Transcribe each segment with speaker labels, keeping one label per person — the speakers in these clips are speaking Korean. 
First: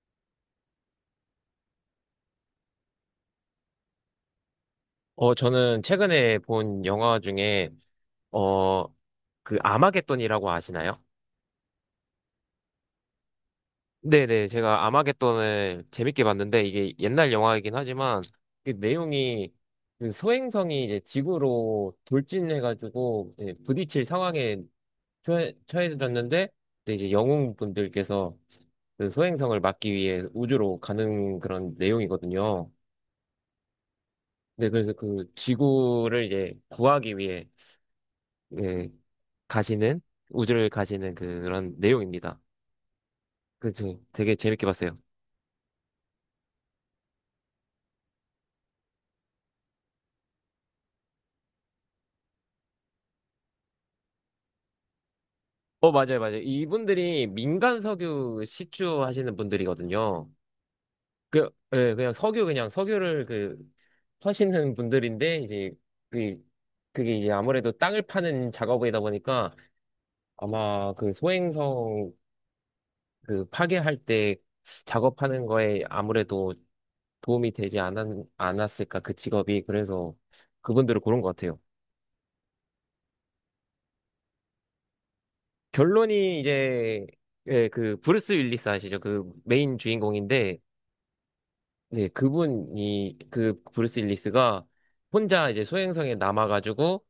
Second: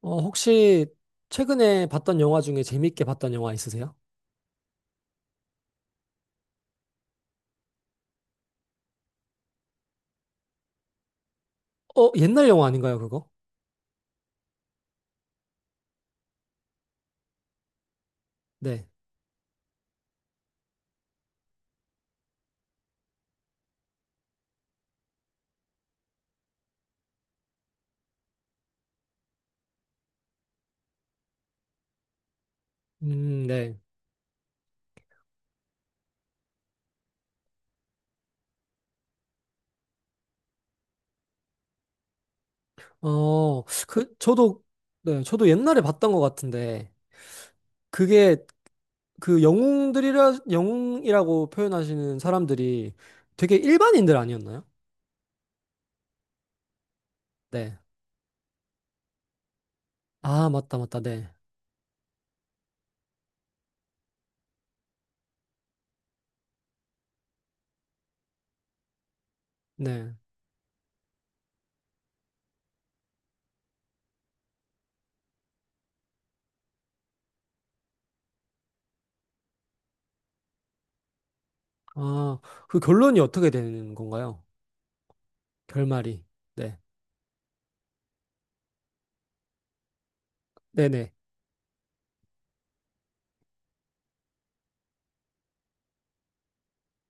Speaker 1: 혹시 최근에 봤던 영화 중에 재밌게 봤던 영화 있으세요?
Speaker 2: 저는 최근에 본 영화 중에, 어, 아마겟돈이라고 아시나요?
Speaker 1: 옛날 영화 아닌가요, 그거?
Speaker 2: 네네, 제가 아마겟돈을 재밌게 봤는데, 이게 옛날 영화이긴 하지만, 그
Speaker 1: 네.
Speaker 2: 내용이, 그 소행성이 이제 지구로 돌진해가지고, 이제 부딪힐 상황에 처해졌는데, 근데 이제 영웅분들께서 그 소행성을 막기 위해 우주로 가는 그런 내용이거든요.
Speaker 1: 네.
Speaker 2: 네, 그래서 그 지구를 이제 구하기 위해 예, 가시는 우주를 가시는 그런 내용입니다.
Speaker 1: 어,
Speaker 2: 그렇죠,
Speaker 1: 그,
Speaker 2: 되게
Speaker 1: 저도,
Speaker 2: 재밌게 봤어요.
Speaker 1: 네, 저도 옛날에 봤던 것 같은데, 그게 그 영웅이라고 표현하시는 사람들이 되게 일반인들 아니었나요?
Speaker 2: 어, 맞아요, 맞아요. 이분들이
Speaker 1: 네.
Speaker 2: 민간 석유 시추 하시는 분들이거든요.
Speaker 1: 아, 맞다, 맞다, 네.
Speaker 2: 그, 예, 그냥 석유를 그, 하시는 분들인데, 이제, 그, 그게 이제 아무래도 땅을 파는 작업이다 보니까
Speaker 1: 네.
Speaker 2: 아마 그 소행성 그 파괴할 때 작업하는 거에 아무래도 도움이 되지 않았, 않았을까, 그 직업이. 그래서 그분들을 고른 것 같아요.
Speaker 1: 아, 그 결론이 어떻게 되는 건가요? 결말이.
Speaker 2: 결론이
Speaker 1: 네.
Speaker 2: 이제 예, 그 브루스 윌리스 아시죠? 그 메인 주인공인데
Speaker 1: 네네.
Speaker 2: 네, 그분이 그 브루스 윌리스가 혼자 이제 소행성에 남아가지고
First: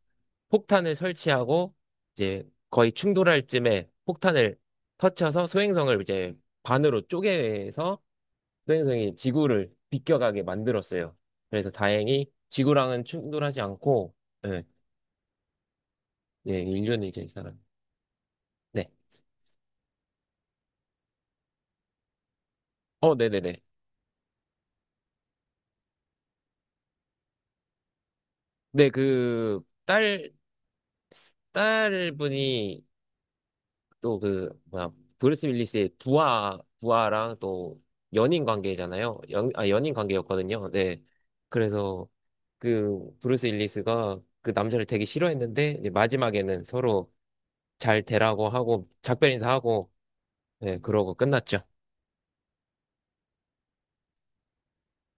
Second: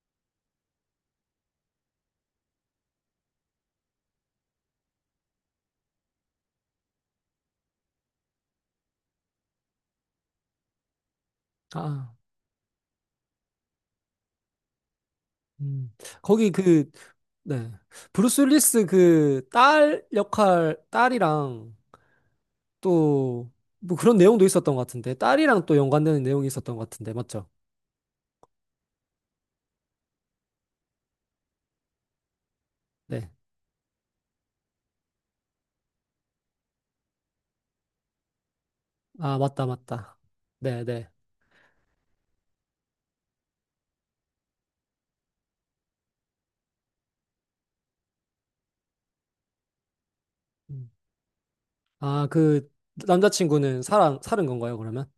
Speaker 2: 폭탄을 설치하고 이제 거의 충돌할 쯤에 폭탄을 터쳐서 소행성을 이제 반으로 쪼개서 소행성이 지구를 비껴가게 만들었어요. 그래서
Speaker 1: 아.
Speaker 2: 다행히 지구랑은 충돌하지 않고 예,
Speaker 1: 음. 거기
Speaker 2: 예,
Speaker 1: 그,
Speaker 2: 인류는 이제 이 사람.
Speaker 1: 네. 브루스 윌리스
Speaker 2: 네.
Speaker 1: 그 딸이랑
Speaker 2: 어,
Speaker 1: 또
Speaker 2: 네네네.
Speaker 1: 뭐 그런 내용도 있었던 것 같은데. 딸이랑 또 연관되는 내용이 있었던 것 같은데. 맞죠?
Speaker 2: 네, 딸분이
Speaker 1: 네.
Speaker 2: 또 그 뭐야 브루스 윌리스의 부하랑 또 연인 관계잖아요.
Speaker 1: 아,
Speaker 2: 연,
Speaker 1: 맞다,
Speaker 2: 아 연인
Speaker 1: 맞다.
Speaker 2: 관계였거든요.
Speaker 1: 네,
Speaker 2: 네.
Speaker 1: 네.
Speaker 2: 그래서 그 브루스 윌리스가 그 남자를 되게 싫어했는데 이제 마지막에는 서로 잘 되라고 하고 작별 인사하고 네,
Speaker 1: 음.
Speaker 2: 그러고 끝났죠.
Speaker 1: 아, 그 남자친구는 사는 건가요, 그러면?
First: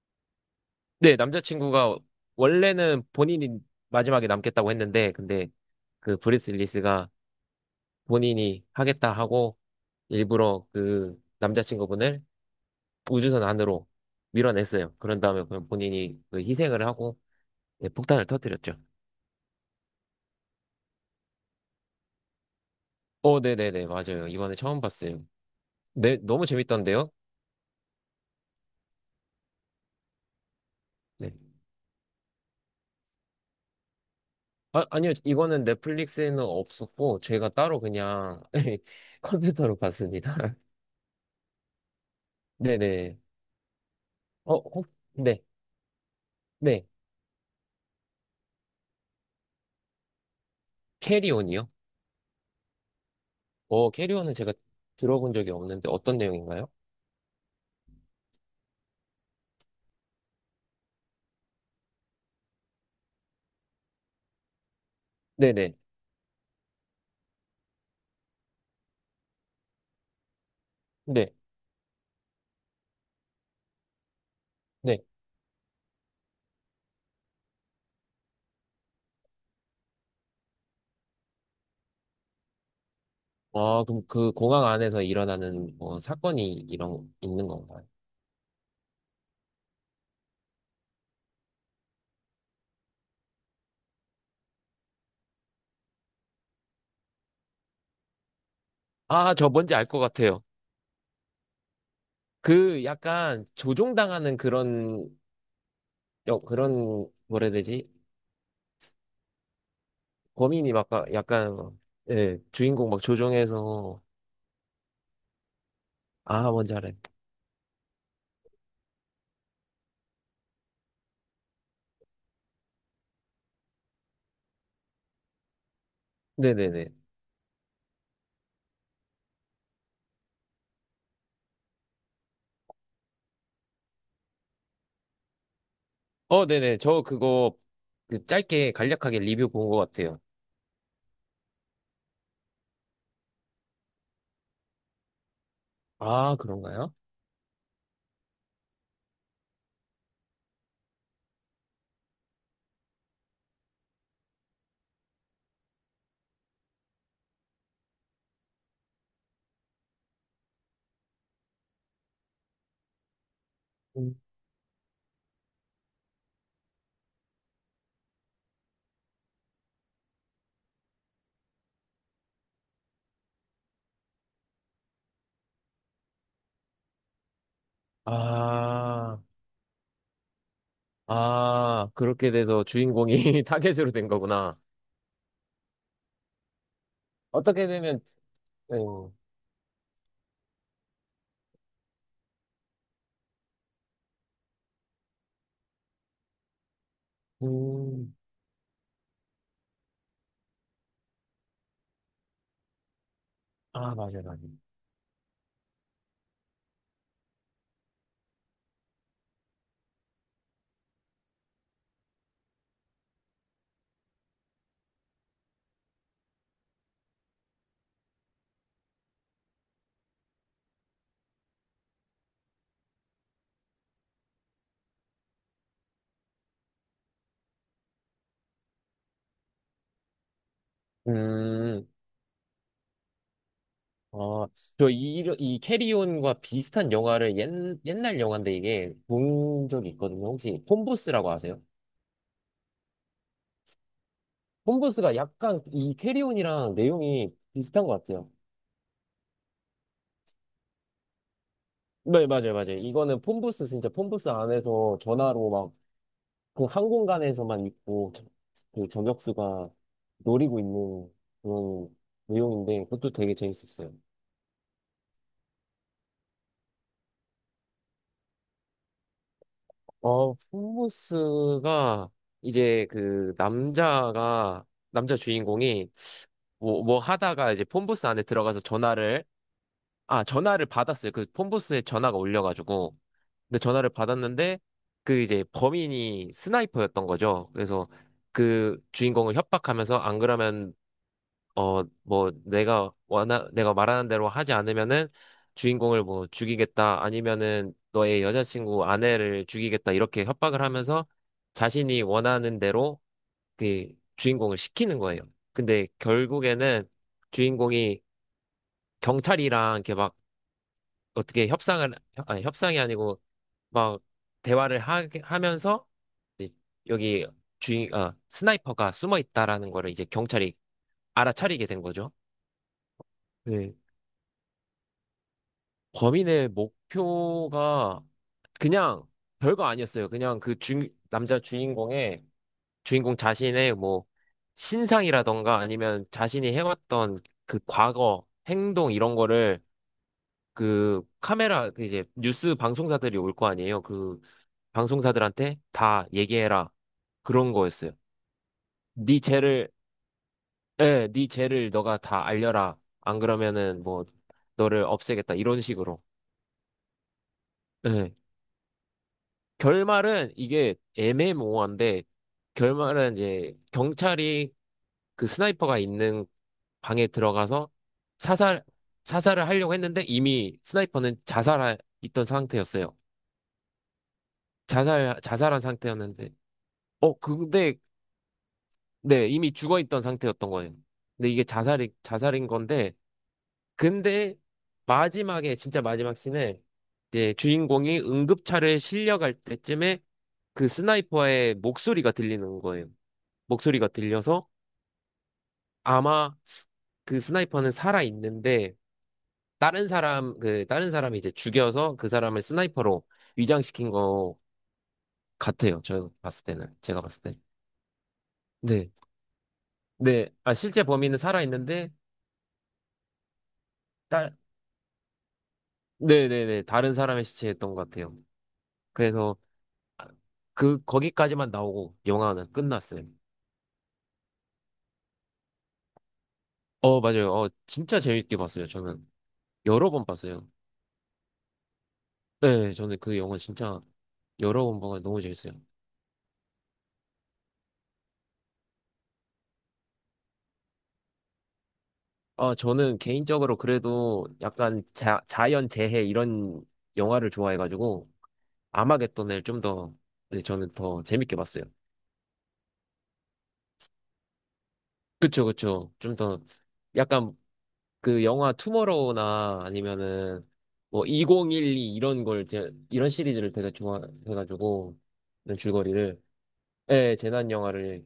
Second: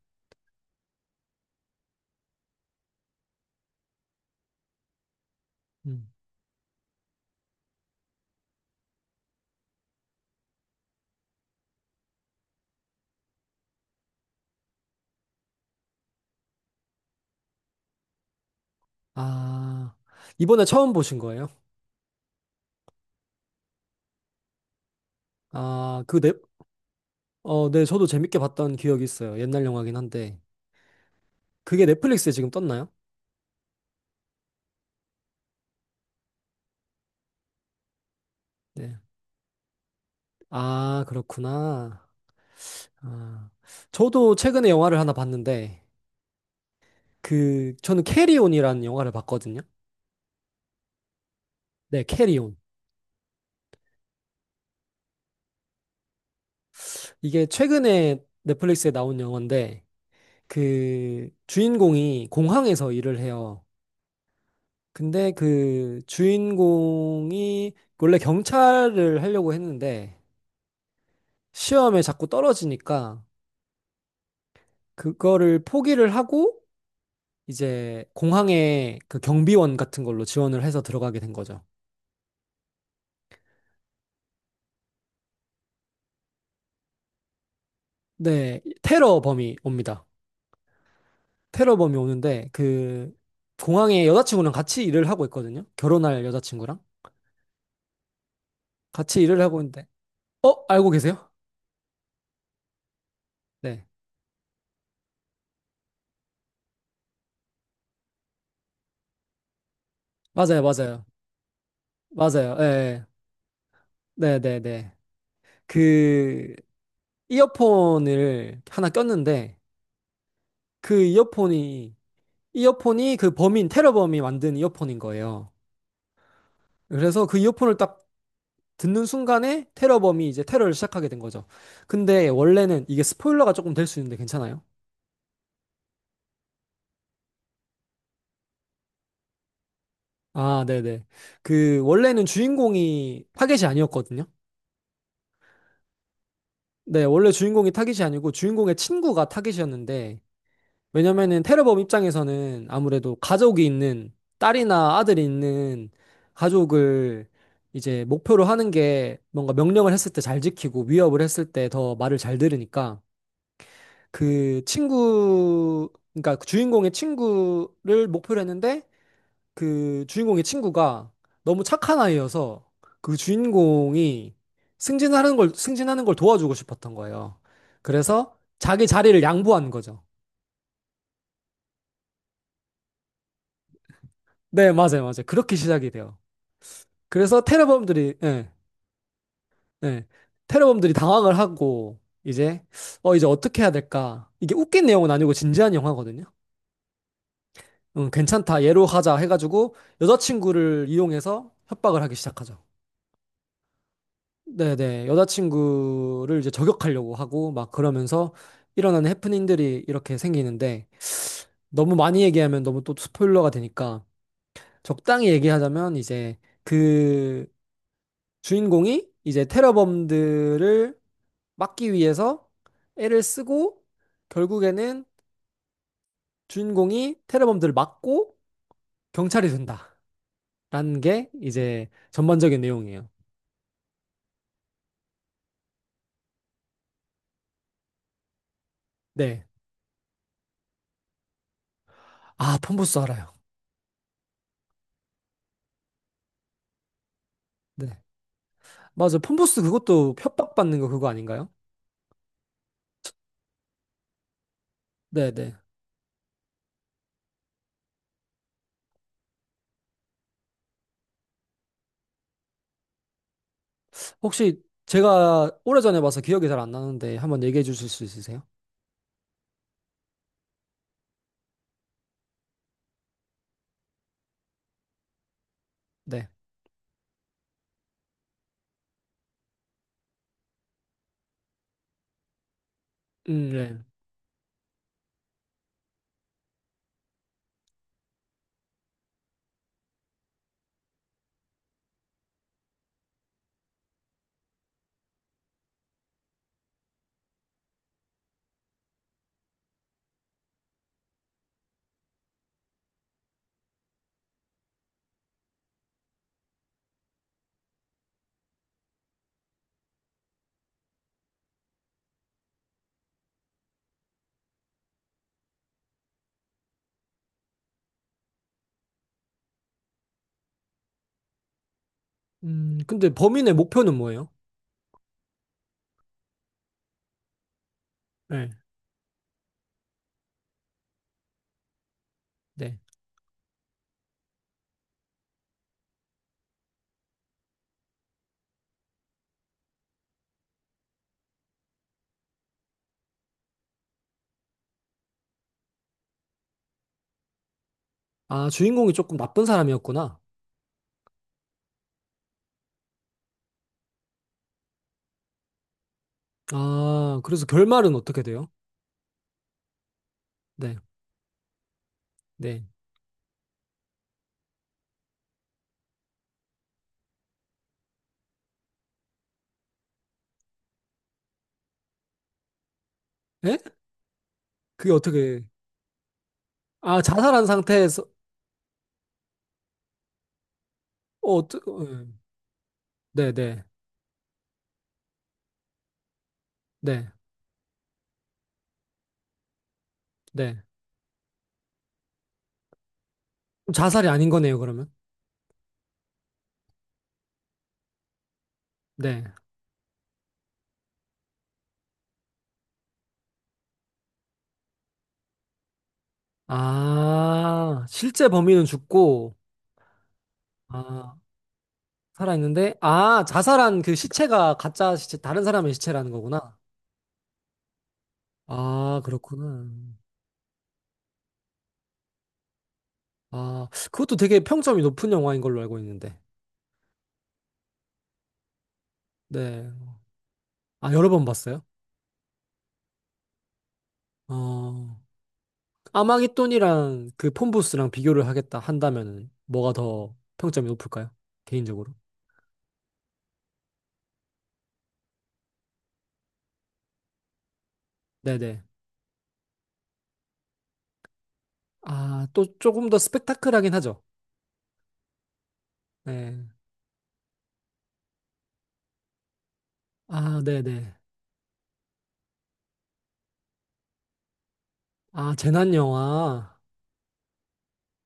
Speaker 2: 네, 남자친구가 원래는 본인이 마지막에 남겠다고 했는데 근데
Speaker 1: 음.
Speaker 2: 그 브루스 윌리스가 본인이 하겠다 하고 일부러 그 남자친구분을 우주선 안으로 밀어냈어요. 그런 다음에 그냥 본인이 그 희생을 하고 네, 폭탄을 터뜨렸죠.
Speaker 1: 아, 이번에 처음 보신 거예요?
Speaker 2: 어, 네네네, 맞아요. 이번에 처음 봤어요.
Speaker 1: 아,
Speaker 2: 네,
Speaker 1: 그 넷,
Speaker 2: 너무 재밌던데요?
Speaker 1: 어, 네, 저도 재밌게 봤던 기억이 있어요. 옛날 영화긴 한데.
Speaker 2: 네.
Speaker 1: 그게 넷플릭스에 지금 떴나요?
Speaker 2: 아, 아니요, 이거는 넷플릭스에는 없었고, 저희가 따로 그냥
Speaker 1: 네.
Speaker 2: 컴퓨터로 봤습니다.
Speaker 1: 아, 그렇구나.
Speaker 2: 네네.
Speaker 1: 아, 저도
Speaker 2: 어,
Speaker 1: 최근에
Speaker 2: 혹,
Speaker 1: 영화를 하나
Speaker 2: 네,
Speaker 1: 봤는데,
Speaker 2: 네.
Speaker 1: 저는 캐리온이라는 영화를 봤거든요.
Speaker 2: 캐리온이요?
Speaker 1: 네, 캐리온.
Speaker 2: 어, 캐리온은 제가 들어본 적이 없는데 어떤 내용인가요?
Speaker 1: 이게 최근에 넷플릭스에 나온 영화인데, 주인공이 공항에서 일을 해요. 근데
Speaker 2: 네네.
Speaker 1: 그 주인공이 원래 경찰을 하려고 했는데,
Speaker 2: 네,
Speaker 1: 시험에 자꾸 떨어지니까,
Speaker 2: 네.
Speaker 1: 그거를 포기를 하고, 이제 공항에 그 경비원 같은 걸로 지원을 해서 들어가게 된 거죠.
Speaker 2: 아, 그럼 그 공항 안에서 일어나는 뭐 사건이 이런, 있는 건가요?
Speaker 1: 네, 테러 범이 옵니다. 테러범이 오는데 그 공항에 여자친구랑 같이 일을 하고 있거든요. 결혼할 여자친구랑 같이
Speaker 2: 아,
Speaker 1: 일을
Speaker 2: 저
Speaker 1: 하고
Speaker 2: 뭔지 알
Speaker 1: 있는데
Speaker 2: 것 같아요.
Speaker 1: 어? 알고 계세요?
Speaker 2: 그 약간
Speaker 1: 네.
Speaker 2: 조종당하는 그런, 여, 그런, 뭐라 해야 되지?
Speaker 1: 맞아요. 맞아요.
Speaker 2: 약간, 예,
Speaker 1: 맞아요. 예.
Speaker 2: 주인공 막
Speaker 1: 예.
Speaker 2: 조종해서,
Speaker 1: 네, 네, 네.
Speaker 2: 아,
Speaker 1: 그
Speaker 2: 뭔지 알아요.
Speaker 1: 이어폰을 하나 꼈는데 그 이어폰이 이어폰이 그 범인 테러범이 만든 이어폰인 거예요.
Speaker 2: 네네네.
Speaker 1: 그래서 그 이어폰을 딱 듣는 순간에 테러범이 이제 테러를 시작하게 된 거죠. 근데 원래는 이게 스포일러가 조금 될 수 있는데 괜찮아요?
Speaker 2: 네네. 그 짧게 간략하게 리뷰 본 것 같아요.
Speaker 1: 아, 네네. 원래는 주인공이 타겟이 아니었거든요.
Speaker 2: 아, 그런가요?
Speaker 1: 네, 원래 주인공이 타겟이 아니고 주인공의 친구가 타겟이었는데, 왜냐면은 테러범 입장에서는 아무래도 가족이 있는, 딸이나 아들이 있는 가족을 이제 목표로 하는 게 뭔가 명령을 했을 때 잘 지키고 위협을 했을 때 더 말을 잘 들으니까
Speaker 2: 음.
Speaker 1: 그러니까 그 주인공의 친구를 목표로 했는데, 그 주인공의 친구가 너무 착한 아이여서 그 주인공이 승진하는 걸 도와주고 싶었던 거예요. 그래서 자기
Speaker 2: 아,
Speaker 1: 자리를 양보한 거죠.
Speaker 2: 아, 그렇게 돼서 주인공이 타겟으로 된 거구나.
Speaker 1: 네, 맞아요, 맞아요. 그렇게 시작이 돼요. 그래서
Speaker 2: 어떻게 되면,
Speaker 1: 테러범들이, 예,
Speaker 2: 예.
Speaker 1: 예, 테러범들이 당황을 하고, 이제 어떻게 해야 될까. 이게 웃긴 내용은 아니고 진지한 영화거든요.
Speaker 2: 음,
Speaker 1: 괜찮다. 얘로 하자 해가지고 여자친구를 이용해서 협박을 하기 시작하죠.
Speaker 2: 아, 맞아요, 맞아요.
Speaker 1: 네네. 여자친구를 이제 저격하려고 하고 막 그러면서 일어나는 해프닝들이 이렇게 생기는데 너무 많이 얘기하면 너무 또 스포일러가 되니까 적당히 얘기하자면 그 주인공이 이제 테러범들을 막기 위해서 애를 쓰고 결국에는 주인공이 테러범들을 막고 경찰이 된다라는 게
Speaker 2: 음,
Speaker 1: 이제 전반적인 내용이에요.
Speaker 2: 아, 이 캐리온과 비슷한 영화를 옛날 영화인데 이게
Speaker 1: 네.
Speaker 2: 본 적이 있거든요. 혹시 폰부스라고 아세요?
Speaker 1: 아, 폰부스 알아요.
Speaker 2: 폰부스가 약간 이 캐리온이랑 내용이 비슷한 것
Speaker 1: 네.
Speaker 2: 같아요.
Speaker 1: 맞아. 폰부스 그것도 협박받는 거 그거 아닌가요?
Speaker 2: 네, 맞아요, 맞아요. 진짜 폰부스 안에서 전화로
Speaker 1: 네네.
Speaker 2: 막 그 항공간에서만 있고 저- 그 저격수가 노리고 있는 그런 내용인데 그것도 되게 재밌었어요.
Speaker 1: 혹시 제가 오래전에 봐서 기억이 잘 안 나는데 한번 얘기해 주실 수 있으세요?
Speaker 2: 어, 홈모스가 이제 남자 주인공이
Speaker 1: 네.
Speaker 2: 뭐 하다가 이제 폰부스 안에 들어가서 전화를 받았어요. 그 폰부스에 전화가 올려가지고 근데
Speaker 1: 네.
Speaker 2: 전화를 받았는데 그 이제 범인이 스나이퍼였던 거죠. 그래서 그 주인공을 협박하면서 안 그러면 어, 뭐, 내가 말하는 대로 하지 않으면은 주인공을 뭐 죽이겠다, 아니면은 너의 여자친구 아내를 죽이겠다, 이렇게 협박을 하면서 자신이 원하는 대로 그 주인공을 시키는 거예요. 근데 결국에는 주인공이 경찰이랑 이렇게 막 어떻게 협상을, 협- 아니, 협상이 아니고 막 하면서 이제 여기 스나이퍼가 숨어 있다라는 거를 이제 경찰이 알아차리게 된 거죠.
Speaker 1: 근데 범인의 목표는 뭐예요?
Speaker 2: 범인의 목표가
Speaker 1: 네.
Speaker 2: 그냥 별거 아니었어요. 남자 주인공의
Speaker 1: 네.
Speaker 2: 주인공 자신의 뭐 신상이라던가 아니면 자신이 해왔던 그 과거 행동 이런 거를 그 카메라 그 이제 뉴스 방송사들이 올 거 아니에요. 그 방송사들한테 다 얘기해라 그런 거였어요.
Speaker 1: 아, 주인공이 조금
Speaker 2: 네
Speaker 1: 나쁜
Speaker 2: 죄를
Speaker 1: 사람이었구나.
Speaker 2: 예, 네 죄를 너가 다 알려라. 안 그러면은 뭐 너를 없애겠다 이런 식으로.
Speaker 1: 아, 그래서 결말은
Speaker 2: 예.
Speaker 1: 어떻게 돼요?
Speaker 2: 결말은 이게
Speaker 1: 네.
Speaker 2: 애매모호한데
Speaker 1: 네.
Speaker 2: 결말은 이제 경찰이 그 스나이퍼가 있는 방에 들어가서 사살 사살을 하려고 했는데 이미 스나이퍼는 자살하 있던 상태였어요.
Speaker 1: 에? 그게 어떻게,
Speaker 2: 자살한 상태였는데
Speaker 1: 아,
Speaker 2: 어
Speaker 1: 자살한
Speaker 2: 근데
Speaker 1: 상태에서,
Speaker 2: 네 이미 죽어 있던 상태였던 거예요. 근데 이게 자살이
Speaker 1: 예.
Speaker 2: 자살인 건데
Speaker 1: 네, 네.
Speaker 2: 근데 마지막 씬에
Speaker 1: 네.
Speaker 2: 이제 주인공이 응급차를 실려갈 때쯤에
Speaker 1: 네.
Speaker 2: 그 스나이퍼의 목소리가 들리는 거예요.
Speaker 1: 그럼
Speaker 2: 목소리가
Speaker 1: 자살이 아닌
Speaker 2: 들려서
Speaker 1: 거네요, 그러면?
Speaker 2: 아마 그 스나이퍼는 살아 있는데
Speaker 1: 네.
Speaker 2: 다른 사람 그 다른 사람이 이제 죽여서 그 사람을 스나이퍼로 위장시킨 거 같아요. 저 봤을 때는 제가 봤을 때.
Speaker 1: 아, 실제 범인은
Speaker 2: 네.
Speaker 1: 죽고,
Speaker 2: 네. 아 실제
Speaker 1: 아,
Speaker 2: 범인은 살아 있는데
Speaker 1: 살아있는데, 아, 자살한 그
Speaker 2: 딸
Speaker 1: 시체가 가짜 시체, 다른 사람의 시체라는
Speaker 2: 네, 네,
Speaker 1: 거구나.
Speaker 2: 네. 다른 사람의 시체였던 것 같아요.
Speaker 1: 아,
Speaker 2: 그래서
Speaker 1: 그렇구나.
Speaker 2: 그 거기까지만 나오고 영화는 끝났어요.
Speaker 1: 아, 그것도 되게 평점이 높은 영화인 걸로 알고 있는데.
Speaker 2: 어, 맞아요. 어, 진짜 재밌게 봤어요. 저는
Speaker 1: 네.
Speaker 2: 여러 번 봤어요.
Speaker 1: 아, 여러 번 봤어요?
Speaker 2: 네, 저는 그 영화 진짜 여러 번
Speaker 1: 어,
Speaker 2: 보고 너무 재밌어요.
Speaker 1: 아마겟돈이랑 그 폰부스랑 비교를 하겠다 한다면은 뭐가 더 평점이 높을까요? 개인적으로.
Speaker 2: 아, 저는 개인적으로 그래도 약간 자연 재해 이런 영화를 좋아해가지고
Speaker 1: 네네.
Speaker 2: 아마겟돈을 좀 더, 네, 저는 더 재밌게 봤어요.
Speaker 1: 아, 또 조금 더 스펙타클하긴 하죠.
Speaker 2: 그쵸, 그쵸. 좀 더
Speaker 1: 네.
Speaker 2: 약간 그 영화 투머로우나
Speaker 1: 아,
Speaker 2: 아니면은
Speaker 1: 네네.
Speaker 2: 뭐 2012 이런 걸, 제, 이런 시리즈를 되게 좋아해가지고
Speaker 1: 아,
Speaker 2: 이런
Speaker 1: 재난
Speaker 2: 줄거리를,
Speaker 1: 영화.
Speaker 2: 예, 재난 영화를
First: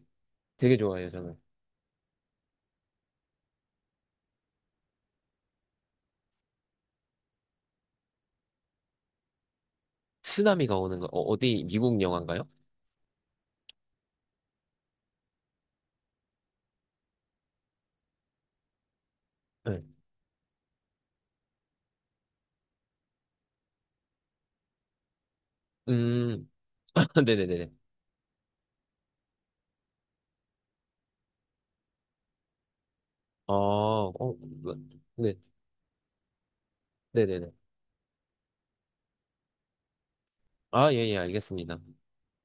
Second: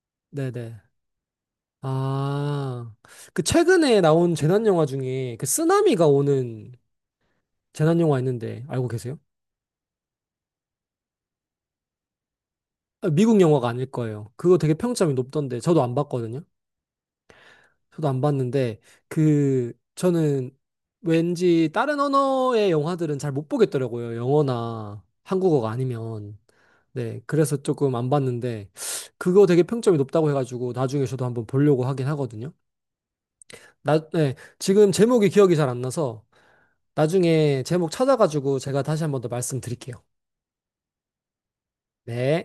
Speaker 2: 되게
Speaker 1: 네네.
Speaker 2: 좋아해요, 저는.
Speaker 1: 아, 그 최근에 나온 재난 영화 중에 그 쓰나미가 오는 재난 영화 있는데 알고 계세요?
Speaker 2: 쓰나미가 오는 거, 어, 어디 미국 영화인가요?
Speaker 1: 아, 미국 영화가 아닐 거예요. 그거 되게 평점이 높던데 저도 안 봤거든요. 저도 안 봤는데 그
Speaker 2: 네.
Speaker 1: 저는 왠지 다른 언어의 영화들은 잘 못 보겠더라고요. 영어나 한국어가 아니면.
Speaker 2: 음,
Speaker 1: 네, 그래서
Speaker 2: 네네네네.
Speaker 1: 조금 안 봤는데 그거 되게 평점이 높다고 해가지고 나중에 저도 한번 보려고 하긴 하거든요.
Speaker 2: 아, 어,
Speaker 1: 네, 지금 제목이
Speaker 2: 네.
Speaker 1: 기억이 잘 안 나서
Speaker 2: 네네네.
Speaker 1: 나중에 제목 찾아가지고 제가 다시 한 번 더 말씀드릴게요.
Speaker 2: 아, 예, 예, 알겠습니다.
Speaker 1: 네.